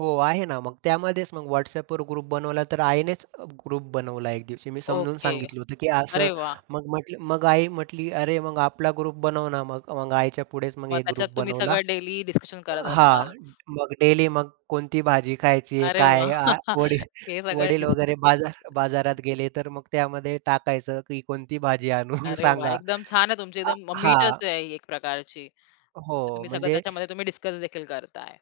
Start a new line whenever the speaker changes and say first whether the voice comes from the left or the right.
right: हो, आहे ना, मग त्यामध्येच मग WhatsAppवर ग्रुप बनवला, तर आईनेच अ, ग्रुप बनवला एक दिवशी. मी समजून
left: ओके.
right: सांगितलं होतं, की असं
left: अरे वाह!
right: मग म्हटलं मग आई म्हटली "अरे मग आपला" ग्रुप "बनव ना मग". मग आईच्या पुढेच मग
left: मग
right: एक
left: त्याच्यात
right: ग्रुप
left: तुम्ही
right: बनवला.
left: सगळं डेलि डिसकशन
right: अ,
left: करत
right: हां.
left: असाल.
right: मग डेलि मग कोणती भाजी खायची आहे,
left: अरे
right: काय
left: वाह!
right: आ, वडील
left: हे सगळं
right: वडील
left: दिस
right: वगैरे बाजार बाजारात गेले. तर मग त्यामध्ये टाकायचं की कोणती भाजी आणू
left: अरे वाह!
right: सांगा.
left: एकदम छान आहे तुमची
right: अ,
left: एकदम म
right: हां.
left: मीटच आहे, एक प्रकारची. तर
right: हो,
left: तुम्ही सगळं
right: म्हणजे
left: त्याच्यामध्ये तुम्ही डिसक्सदेखील करताय.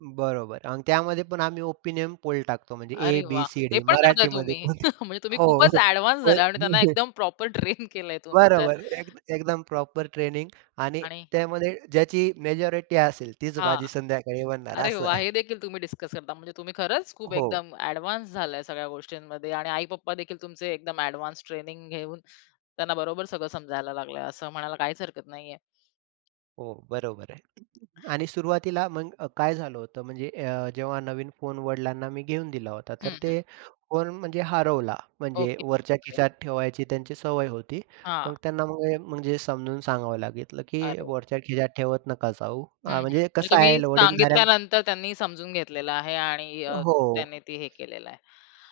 right: बरोबर, आणि त्यामध्ये पण आम्ही ओपिनियन पोल टाकतो, म्हणजे ए,
left: अरे
right: बी,
left: वाह!
right: सी,
left: हे
right: डी.
left: पण करताय
right: मराठीमध्ये पण.
left: तुम्ही? म्हणजे तुम्ही
right: हो,
left: खूपच
right: होय
left: ॲडव्हान्स्
right: होय
left: झाला आणि त्यांना
right: म्हणजे
left: एकदम प्रॉपर ट्रेन केलं आहे तुम्ही तर.
right: बरोबर. एकद एकदम प्रॉपर ट्रेनिंग, आणि
left: आणि.
right: त्यामध्ये ज्याची मेजॉरिटी असेल, तीच
left: हां,
right: भाजी संध्याकाळी बनणार
left: अरे
right: असं.
left: वाह! हे देखील तुम्ही डिसक्स करता? म्हणजे तुम्ही खरंच खूप
right: हो.
left: एकदम ॲडव्हान्स् झालाय सगळ्या गोष्टींमध्ये. आणि आई-पप्पादेखील तुमचे एकदम ॲडव्हान्स् ट्रेनिंग घेऊन, त्यांना बरोबर सगळं समजायला लागलं आहे. असं म्हणायला काहीच हरकत नाही आहे.
right: हो, बरोबर आहे. आणि सुरुवातीला मग अ, काय झालं होतं, म्हणजे अ, जेव्हा नवीन फोन वडिलांना मी घेऊन दिला होता तर
left: हं, हं.
right: ते फोन म्हणजे हरवला. म्हणजे
left: ओके,
right: वरच्या
left: बापरे!
right: खिशात ठेवायची त्यांची सवय होती.
left: हां.
right: मग त्यांना मग अ, म्हणजे समजून सांगावं लागलं, की
left: अरे!
right: वरच्या खिशात ठेवत नका जाऊ
left: हं,
right: हां
left: हं.
right: म्हणजे
left: म्हणजे
right: कसं
left: तुम्ही
right: आहे, वडीलधाऱ्या
left: सांगितल्यानंतर त्यांनी समजून घेतलेलं आहे आणि
right: अ,
left: अ,
right: हो.
left: त्यांनी ती, हे केलेलं आहे.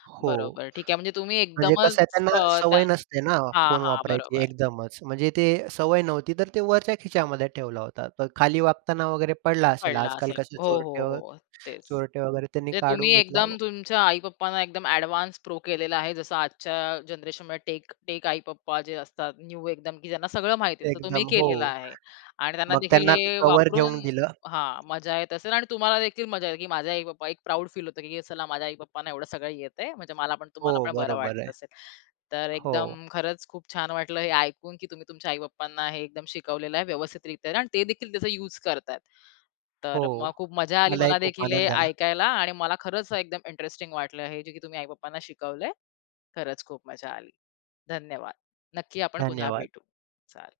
right: हो.
left: बरोबर ठीक आहे, म्हणजे तुम्ही
right: म्हणजे कसं आहे,
left: एकदमच
right: त्यांना
left: अ, त्या
right: सवय नसते ना,
left: हां,
right: फोन
left: हां,
right: वापरायची
left: बरोबर.
right: एकदमच. म्हणजे ते सवय नव्हती. तर ते वरच्या खिच्यामध्ये ठेवला होता, तर खाली वागताना वगैरे पडला असेल.
left: पडला
right: आजकाल
left: असेल.
right: कसे
left: हो, हो,
right: चोरटे व
left: हो, अ, तेच.
right: चोरटे वगैरे त्यानी
left: ते तुम्ही
right: काढून घेतला व
left: एकदम, तुमच्या आई-पप्पांना, एकदम ॲडव्हान्स् प्रो केलेला आहे. जसं आजच्या जनरेशनमध्ये टेक टेक आई-पप्पा जे असतात, न्यू एकदम, की ज्यांना सगळं माहिती आहे, तसं तुम्ही
right: एकदम, हो.
left: केलेलं आहे. आणि त्यांना
right: मग
left: देखील
right: त्यांना मी
left: हे
right: कवर
left: वापरून
right: घेऊन दिलं.
left: हां मजा येत असेल. आणि तुम्हाला देखील मजा येते, की माझे आई-पप्पा एक प्रौड फील होत, की असं चला माझ्या आई पप्पांना एवढं सगळं येतं आहे. म्हणजे मला पण,
right: हो,
left: तुम्हाला पण बरं
right: बरोबर
left: वाटत
right: आहे.
left: असेल. तर
right: हो.
left: एकदम खरंच खूप छान वाटलं हे ऐकून, की तुम्ही तुमच्या आई-पप्पांना हे एकदम शिकवलेलं आहे व्यवस्थित रित्या आणि ते देखील त्याचा युज करता आहेत.
right: हो.
left: तर मग खूप मजा आली
right: मलाही
left: मला
right: खूप
left: देखील हे
right: आनंद झाला.
left: ऐकायला, आणि मला खरंच एकदम इंटरेस्टिंग वाटलं. हे, जे की तुम्ही आई-पप्पांना शिकवलं आहे. खरंच खूप मजा आली. धन्यवाद. नक्की आपण पुन्हा
right: धन्यवाद.
left: भेटू, चालेल.